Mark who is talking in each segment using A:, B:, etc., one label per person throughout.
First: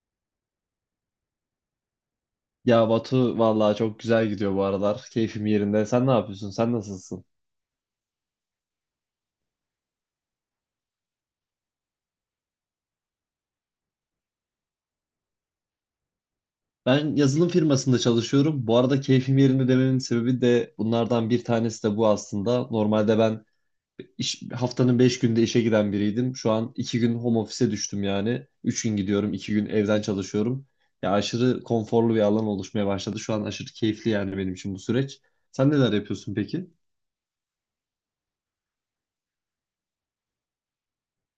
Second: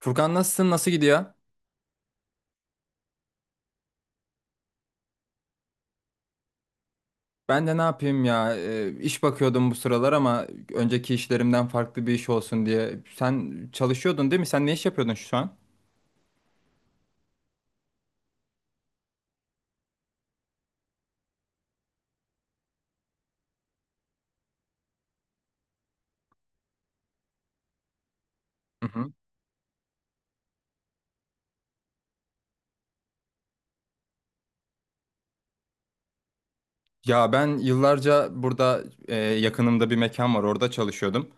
A: Furkan nasılsın? Nasıl gidiyor?
B: Ya Batu vallahi çok güzel gidiyor bu aralar. Keyfim yerinde. Sen ne yapıyorsun? Sen nasılsın?
A: Ben de ne yapayım ya? İş bakıyordum bu sıralar ama önceki işlerimden farklı bir iş olsun diye. Sen çalışıyordun değil mi? Sen ne iş yapıyordun şu an?
B: Ben yazılım firmasında çalışıyorum. Bu arada keyfim yerinde dememin sebebi de bunlardan bir tanesi de bu aslında. Normalde ben iş, haftanın 5 günde işe giden biriydim. Şu an 2 gün home office'e düştüm yani. Üç
A: Hı
B: gün
A: hı.
B: gidiyorum, 2 gün evden çalışıyorum. Ya aşırı konforlu bir alan oluşmaya başladı. Şu an aşırı keyifli yani benim için bu süreç. Sen neler yapıyorsun peki?
A: Ya ben yıllarca burada yakınımda bir mekan var. Orada çalışıyordum.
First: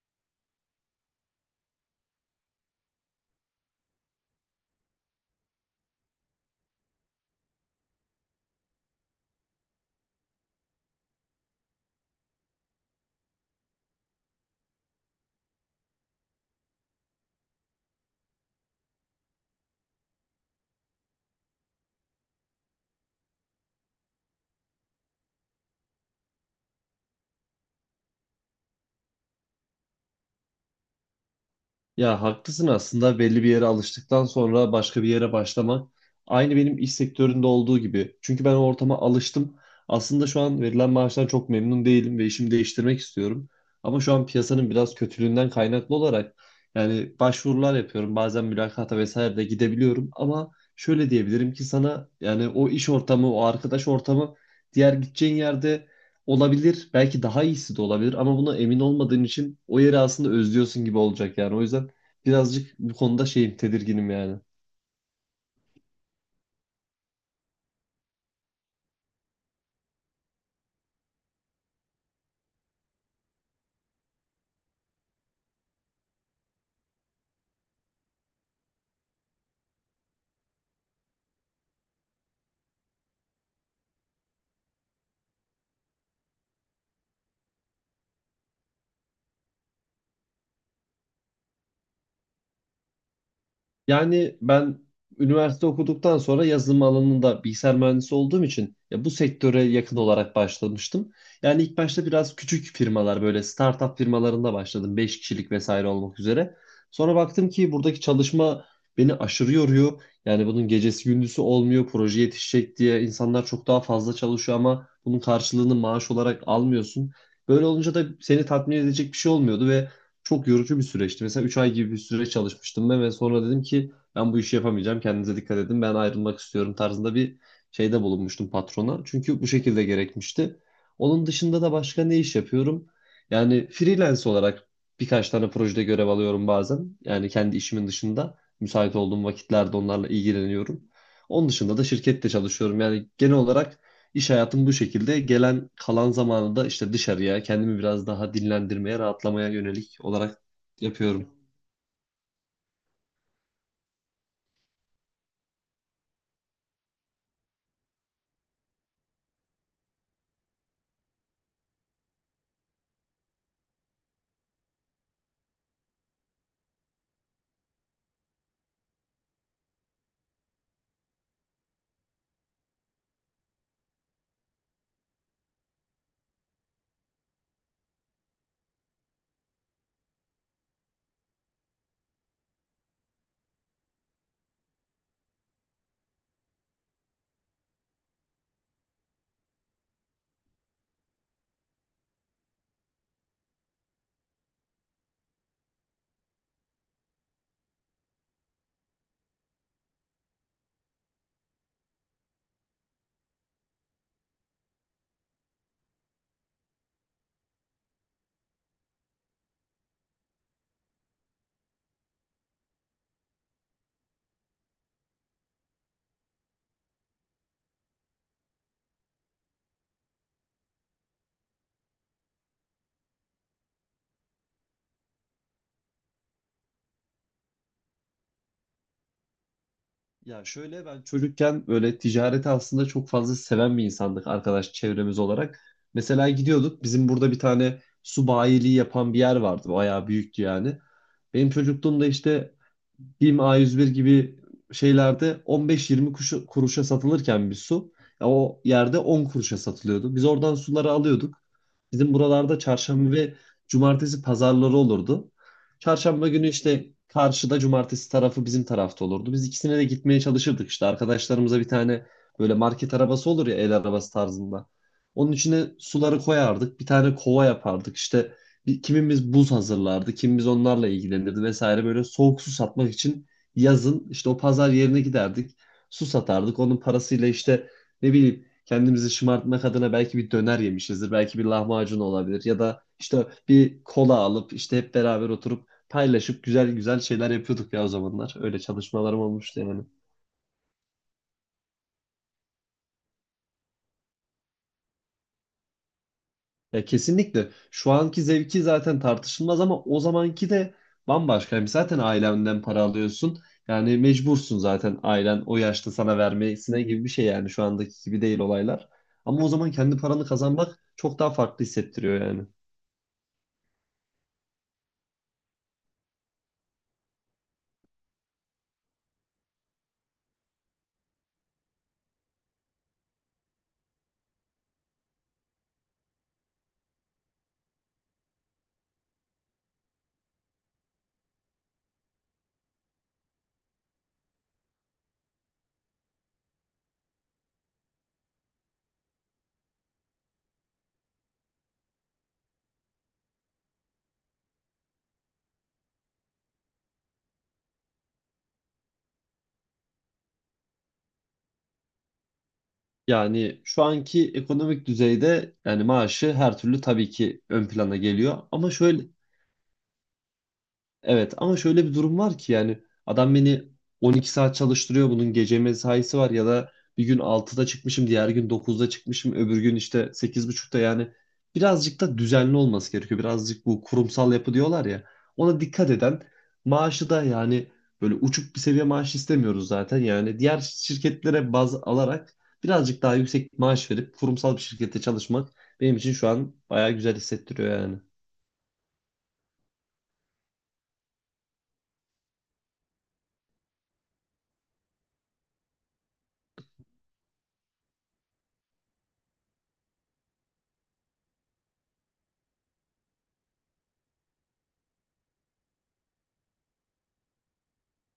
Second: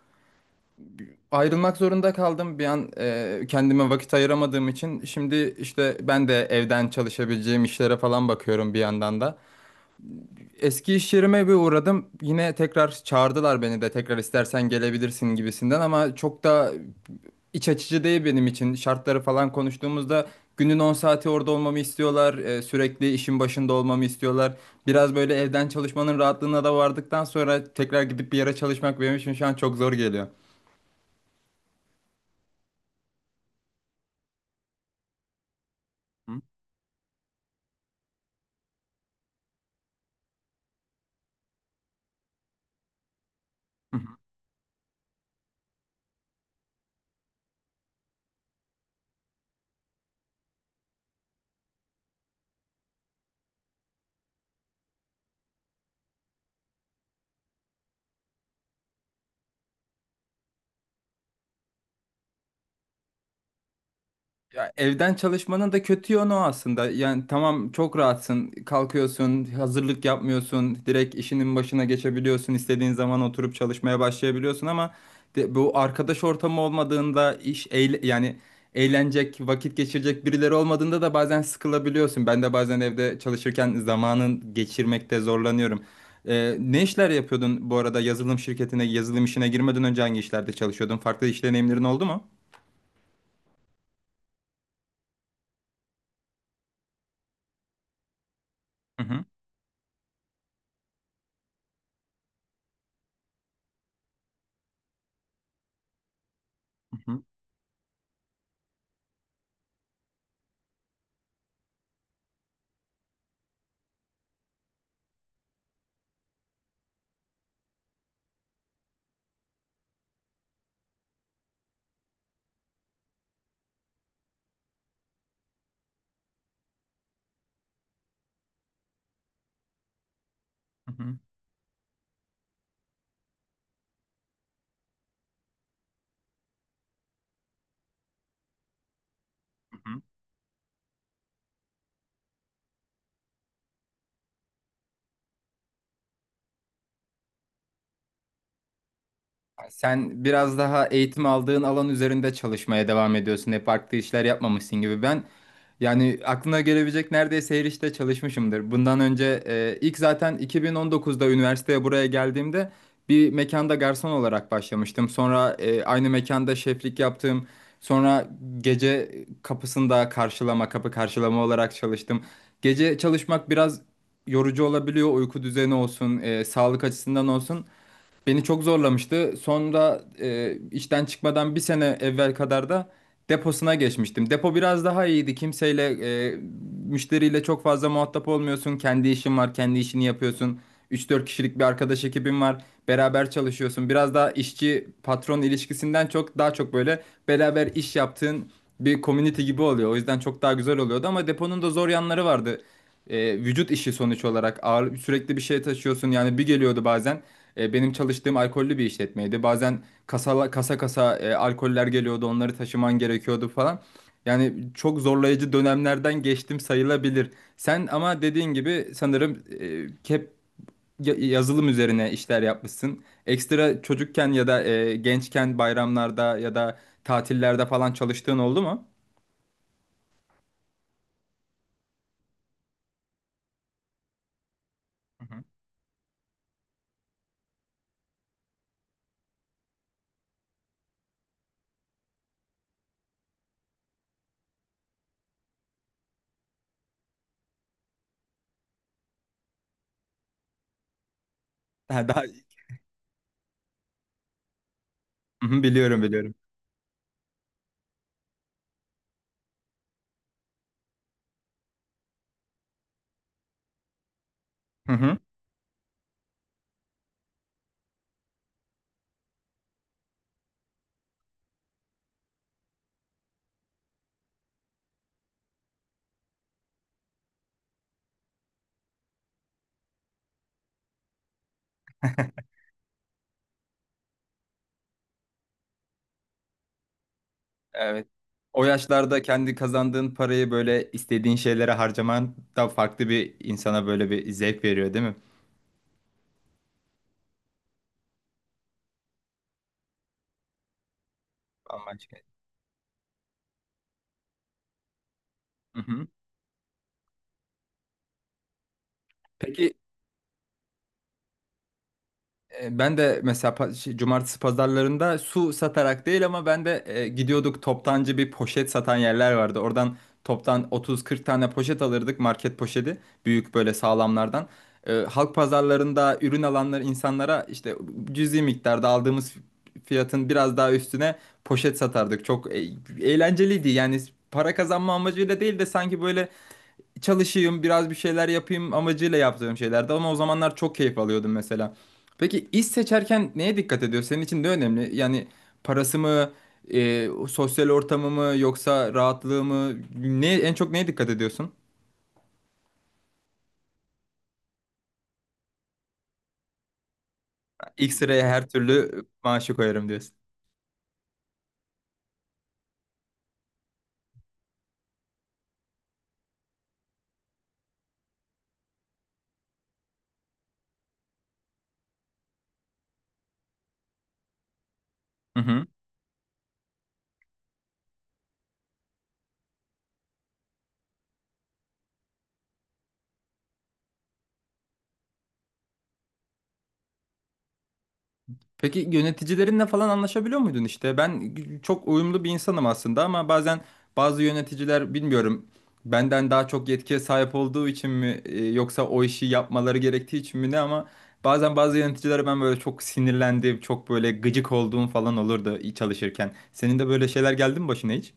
A: Ayrılmak zorunda kaldım. Bir an kendime vakit ayıramadığım için şimdi işte ben de evden çalışabileceğim işlere falan bakıyorum bir yandan da. Eski iş yerime bir uğradım. Yine tekrar çağırdılar beni de tekrar istersen gelebilirsin gibisinden ama çok da iç açıcı değil benim için. Şartları falan konuştuğumuzda günün 10 saati orada olmamı istiyorlar. Sürekli işin başında olmamı istiyorlar. Biraz böyle evden çalışmanın rahatlığına da vardıktan sonra tekrar gidip bir yere çalışmak benim için şu an çok zor geliyor.
B: Ya haklısın aslında belli bir yere alıştıktan sonra başka bir yere başlamak aynı benim iş sektöründe olduğu gibi. Çünkü ben o ortama alıştım. Aslında şu an verilen maaştan çok memnun değilim ve işimi değiştirmek istiyorum.
A: Hı?
B: Ama şu an piyasanın biraz kötülüğünden kaynaklı olarak yani başvurular yapıyorum. Bazen mülakata vesaire de gidebiliyorum ama şöyle diyebilirim ki sana yani o iş ortamı, o arkadaş ortamı diğer gideceğin yerde olabilir. Belki daha iyisi de olabilir ama buna emin olmadığın için o yeri aslında özlüyorsun gibi olacak yani. O yüzden birazcık bu konuda şeyim, tedirginim yani.
A: Ya evden çalışmanın da kötü yönü o aslında. Yani tamam çok rahatsın. Kalkıyorsun, hazırlık yapmıyorsun. Direkt işinin başına geçebiliyorsun. İstediğin zaman oturup çalışmaya başlayabiliyorsun ama bu arkadaş ortamı olmadığında iş yani eğlenecek, vakit geçirecek birileri olmadığında da bazen sıkılabiliyorsun. Ben de bazen evde çalışırken zamanın geçirmekte zorlanıyorum. Ne işler yapıyordun bu arada yazılım şirketine, yazılım işine girmeden önce hangi işlerde çalışıyordun? Farklı iş deneyimlerin oldu mu?
B: Yani ben üniversite okuduktan sonra yazılım alanında bilgisayar mühendisi olduğum için
A: Hı
B: ya bu
A: hı,
B: sektöre yakın olarak başlamıştım. Yani ilk başta biraz küçük firmalar böyle startup firmalarında başladım. Beş kişilik vesaire olmak üzere.
A: hı
B: Sonra
A: hı,
B: baktım ki buradaki çalışma beni aşırı yoruyor. Yani bunun gecesi gündüzü olmuyor. Proje yetişecek diye insanlar çok daha fazla çalışıyor ama bunun karşılığını maaş olarak almıyorsun. Böyle olunca da seni tatmin edecek bir şey olmuyordu ve çok yorucu bir süreçti. Mesela 3 ay gibi bir süre çalışmıştım ben ve sonra dedim ki ben bu işi yapamayacağım. Kendinize dikkat edin. Ben ayrılmak istiyorum tarzında bir şeyde bulunmuştum patrona. Çünkü bu şekilde gerekmişti.
A: hı hı,
B: Onun dışında da başka ne iş yapıyorum? Yani freelance olarak birkaç tane projede görev alıyorum bazen. Yani kendi işimin dışında müsait olduğum
A: hı
B: vakitlerde
A: hı.
B: onlarla ilgileniyorum. Onun dışında da şirkette çalışıyorum. Yani genel olarak İş hayatım bu şekilde. Gelen kalan zamanı da işte dışarıya, kendimi biraz daha dinlendirmeye, rahatlamaya yönelik
A: Sen
B: olarak
A: biraz daha eğitim
B: yapıyorum.
A: aldığın alan üzerinde çalışmaya devam ediyorsun. Hep farklı işler yapmamışsın gibi. Ben yani aklına gelebilecek neredeyse her işte çalışmışımdır. Bundan önce ilk zaten 2019'da üniversiteye buraya geldiğimde bir mekanda garson olarak başlamıştım. Sonra aynı mekanda şeflik yaptım. Sonra gece kapısında karşılama, kapı karşılama olarak çalıştım. Gece çalışmak biraz yorucu olabiliyor. Uyku düzeni olsun, sağlık açısından olsun. Beni çok zorlamıştı. Sonra işten çıkmadan bir sene evvel kadar da deposuna geçmiştim. Depo biraz daha iyiydi. Kimseyle, e, müşteriyle çok fazla muhatap olmuyorsun. Kendi işin var, kendi işini yapıyorsun. Üç dört kişilik bir arkadaş ekibin var. Beraber çalışıyorsun. Biraz daha işçi patron ilişkisinden çok daha çok böyle beraber iş yaptığın bir community gibi oluyor. O yüzden çok daha güzel oluyordu ama deponun da zor yanları vardı. Vücut işi sonuç olarak ağır sürekli bir şey taşıyorsun. Yani bir geliyordu bazen. Benim çalıştığım alkollü bir işletmeydi. Bazen kasa kasa kasa alkoller geliyordu, onları taşıman gerekiyordu falan. Yani çok zorlayıcı dönemlerden geçtim sayılabilir. Sen ama dediğin gibi sanırım hep yazılım üzerine işler yapmışsın. Ekstra çocukken ya da gençken bayramlarda ya da tatillerde falan çalıştığın oldu mu?
B: Ya şöyle ben çocukken böyle ticareti aslında çok fazla seven bir insandık arkadaş çevremiz
A: Hı hı.
B: olarak. Mesela gidiyorduk bizim burada bir tane su bayiliği yapan bir yer vardı. Bayağı büyüktü yani. Benim çocukluğumda işte BİM A101 gibi şeylerde 15-20 kuruşa satılırken bir su ya o yerde 10 kuruşa satılıyordu. Biz oradan suları alıyorduk.
A: Ha,
B: Bizim
A: daha.
B: buralarda çarşamba ve cumartesi pazarları olurdu.
A: Hı hı, biliyorum
B: Çarşamba
A: biliyorum.
B: günü işte karşıda cumartesi tarafı bizim tarafta olurdu. Biz ikisine de gitmeye çalışırdık işte. Arkadaşlarımıza bir tane böyle market arabası olur ya el arabası tarzında.
A: Hı hı.
B: Onun içine suları koyardık. Bir tane kova yapardık. İşte kimimiz buz hazırlardı. Kimimiz onlarla ilgilenirdi vesaire. Böyle soğuk su satmak için yazın işte o pazar yerine giderdik. Su satardık. Onun parasıyla işte ne bileyim kendimizi şımartmak adına belki bir döner yemişizdir. Belki bir lahmacun olabilir ya da işte bir kola alıp işte hep beraber oturup paylaşıp güzel güzel şeyler yapıyorduk ya o
A: Evet.
B: zamanlar. Öyle
A: O
B: çalışmalarım
A: yaşlarda kendi
B: olmuştu yani.
A: kazandığın parayı böyle istediğin şeylere harcaman da farklı bir insana böyle bir zevk veriyor değil mi?
B: Ya kesinlikle şu anki zevki zaten tartışılmaz ama o zamanki de bambaşka. Yani zaten
A: Bambaşka.
B: ailenden para alıyorsun. Yani mecbursun zaten ailen o
A: Hı
B: yaşta
A: hı.
B: sana vermesine gibi bir şey yani şu andaki gibi değil olaylar. Ama o zaman
A: Peki.
B: kendi paranı kazanmak çok daha farklı hissettiriyor yani.
A: Ben de mesela cumartesi pazarlarında su satarak değil ama ben de gidiyorduk toptancı bir poşet satan yerler vardı. Oradan toptan 30-40 tane poşet alırdık market poşeti büyük böyle sağlamlardan. Halk pazarlarında ürün alanlar insanlara işte cüzi miktarda aldığımız fiyatın biraz daha üstüne poşet satardık. Çok eğlenceliydi yani para kazanma amacıyla değil de sanki böyle çalışayım, biraz bir şeyler yapayım amacıyla yaptığım şeylerdi ama o zamanlar çok keyif alıyordum mesela. Peki iş seçerken neye dikkat ediyor? Senin için de önemli. Yani parası mı, sosyal ortamı mı yoksa rahatlığı mı? Ne, en çok neye dikkat ediyorsun?
B: Yani şu anki ekonomik düzeyde yani maaşı her türlü tabii ki ön
A: İlk
B: plana
A: sıraya
B: geliyor.
A: her
B: Ama
A: türlü
B: şöyle
A: maaşı koyarım
B: evet ama şöyle bir durum var ki yani adam beni 12 saat çalıştırıyor bunun gece mesaisi var ya da bir gün 6'da çıkmışım diğer gün 9'da çıkmışım öbür gün işte 8.30'da yani birazcık da düzenli olması gerekiyor. Birazcık bu kurumsal yapı diyorlar ya ona
A: diyorsun.
B: dikkat eden maaşı da yani böyle uçuk bir seviye maaş istemiyoruz zaten yani diğer şirketlere baz alarak birazcık daha yüksek maaş verip kurumsal bir şirkette çalışmak benim için şu an bayağı güzel hissettiriyor yani.
A: Peki yöneticilerinle falan anlaşabiliyor muydun işte? Ben çok uyumlu bir insanım aslında ama bazen bazı yöneticiler bilmiyorum benden daha çok yetkiye sahip olduğu için mi yoksa o işi yapmaları gerektiği için mi ne ama bazen bazı yöneticilere ben böyle çok sinirlendiğim, çok böyle gıcık olduğum falan olurdu çalışırken. Senin de böyle şeyler geldi mi başına hiç?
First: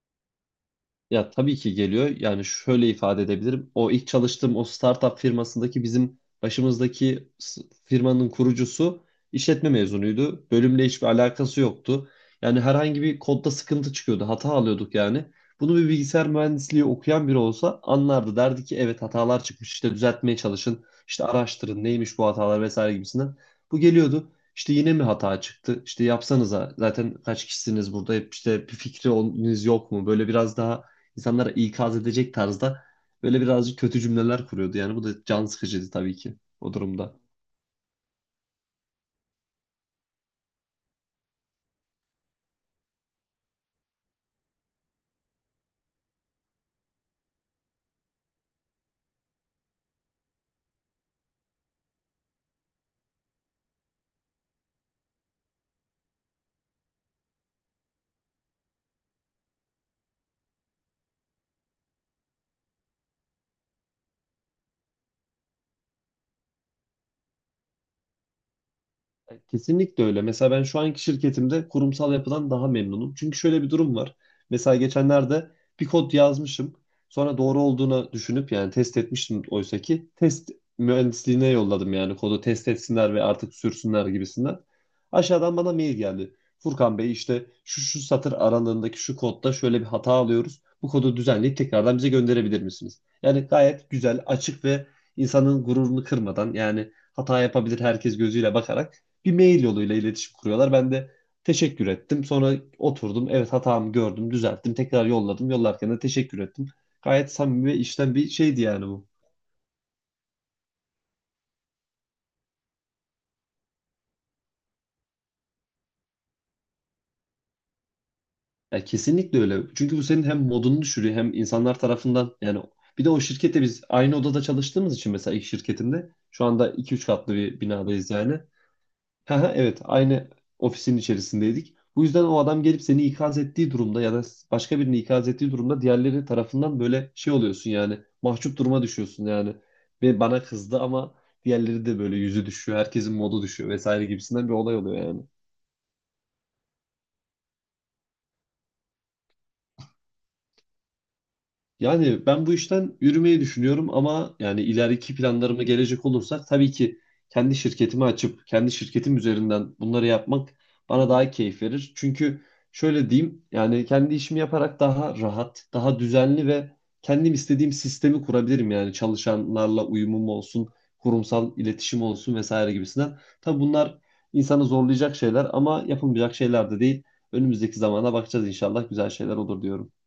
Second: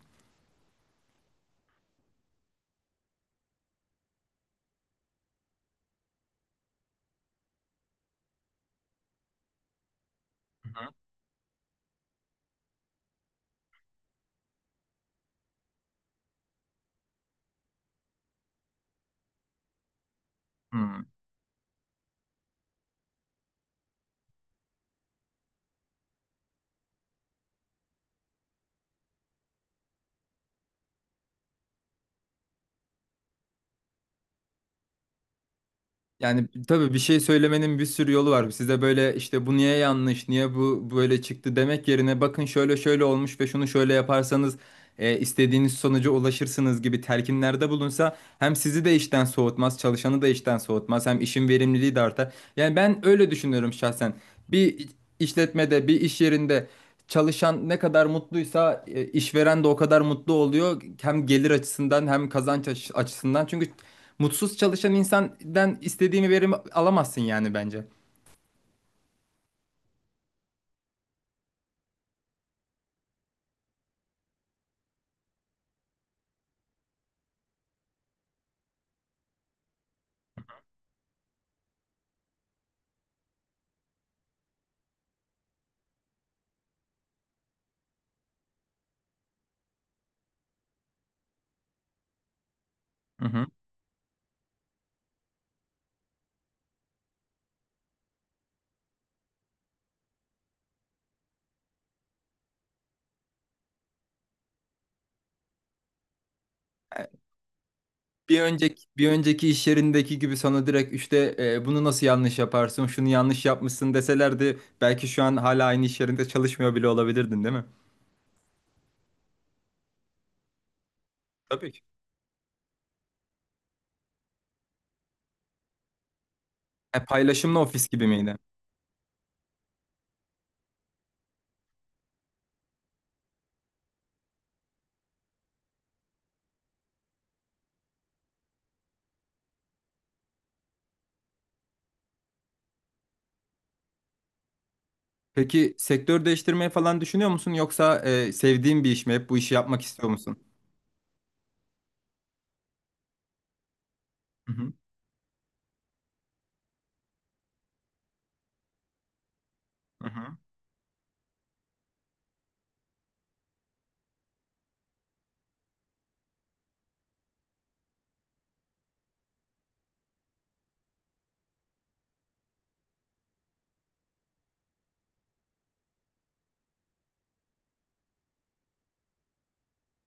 B: Ya tabii ki geliyor. Yani şöyle ifade edebilirim. O ilk çalıştığım o startup firmasındaki bizim başımızdaki firmanın kurucusu işletme mezunuydu. Bölümle hiçbir alakası yoktu. Yani herhangi bir kodda sıkıntı çıkıyordu. Hata alıyorduk yani. Bunu bir bilgisayar mühendisliği okuyan biri olsa anlardı. Derdi ki evet hatalar çıkmış. İşte düzeltmeye
A: Hı
B: çalışın.
A: hı.
B: İşte araştırın neymiş bu hatalar vesaire gibisinden. Bu geliyordu. İşte yine mi hata çıktı? İşte yapsanıza. Zaten kaç kişisiniz burada? Hep işte bir fikriniz yok mu? Böyle biraz daha insanlara ikaz edecek tarzda böyle birazcık kötü cümleler kuruyordu. Yani bu da can sıkıcıydı tabii ki
A: Yani
B: o
A: tabii bir
B: durumda.
A: şey söylemenin bir sürü yolu var. Size böyle işte bu niye yanlış, niye bu böyle çıktı demek yerine bakın şöyle şöyle olmuş ve şunu şöyle yaparsanız istediğiniz sonuca ulaşırsınız gibi telkinlerde bulunsa hem sizi de işten soğutmaz, çalışanı da işten soğutmaz, hem işin verimliliği de artar. Yani ben öyle düşünüyorum şahsen. Bir işletmede, bir iş yerinde çalışan ne kadar mutluysa işveren de o kadar mutlu oluyor. Hem gelir açısından hem açısından. Çünkü mutsuz çalışan insandan istediğimi verimi alamazsın yani bence.
B: Kesinlikle öyle. Mesela ben şu anki şirketimde kurumsal yapıdan daha memnunum. Çünkü şöyle bir durum var. Mesela geçenlerde bir kod yazmışım. Sonra doğru olduğunu düşünüp yani test etmiştim oysa ki test mühendisliğine yolladım yani kodu test etsinler ve artık sürsünler gibisinden. Aşağıdan bana mail geldi. Furkan Bey işte şu şu satır aralığındaki şu kodda şöyle bir hata alıyoruz. Bu kodu düzenleyip tekrardan bize gönderebilir misiniz?
A: Hı
B: Yani
A: hı.
B: gayet güzel, açık ve insanın gururunu kırmadan yani hata yapabilir herkes gözüyle bakarak bir mail yoluyla iletişim kuruyorlar. Ben de teşekkür ettim. Sonra oturdum. Evet hatamı gördüm, düzelttim. Tekrar yolladım. Yollarken de teşekkür ettim. Gayet samimi ve içten bir
A: Bir
B: şeydi
A: önceki
B: yani bu.
A: bir önceki iş yerindeki gibi sana direkt işte bunu nasıl yanlış yaparsın, şunu yanlış yapmışsın deselerdi belki şu an hala aynı iş yerinde çalışmıyor bile olabilirdin, değil mi?
B: Ya kesinlikle öyle. Çünkü bu senin hem modunu düşürüyor hem
A: Tabii
B: insanlar
A: ki.
B: tarafından yani bir de o şirkette biz aynı odada çalıştığımız için mesela ilk şirketinde şu anda iki üç katlı
A: Paylaşımlı
B: bir
A: ofis gibi
B: binadayız
A: miydi?
B: yani. Evet, aynı ofisin içerisindeydik. Bu yüzden o adam gelip seni ikaz ettiği durumda ya da başka birini ikaz ettiği durumda diğerleri tarafından böyle şey oluyorsun yani mahcup duruma düşüyorsun yani. Ve bana kızdı ama diğerleri de böyle yüzü düşüyor, herkesin modu düşüyor vesaire gibisinden bir olay oluyor yani.
A: Peki sektör değiştirmeyi falan düşünüyor musun yoksa sevdiğin bir iş mi? Hep bu işi yapmak istiyor musun?
B: Yani ben bu işten yürümeyi düşünüyorum ama
A: Hı
B: yani
A: hı.
B: ileriki planlarıma gelecek olursak tabii ki kendi şirketimi açıp kendi şirketim üzerinden bunları
A: Hı hı.
B: yapmak bana daha keyif verir. Çünkü şöyle diyeyim yani kendi işimi yaparak daha rahat, daha düzenli ve kendim istediğim sistemi kurabilirim. Yani çalışanlarla uyumum olsun, kurumsal iletişim olsun vesaire gibisinden. Tabii bunlar insanı zorlayacak şeyler ama yapılmayacak şeyler de değil. Önümüzdeki zamana bakacağız inşallah güzel şeyler olur diyorum.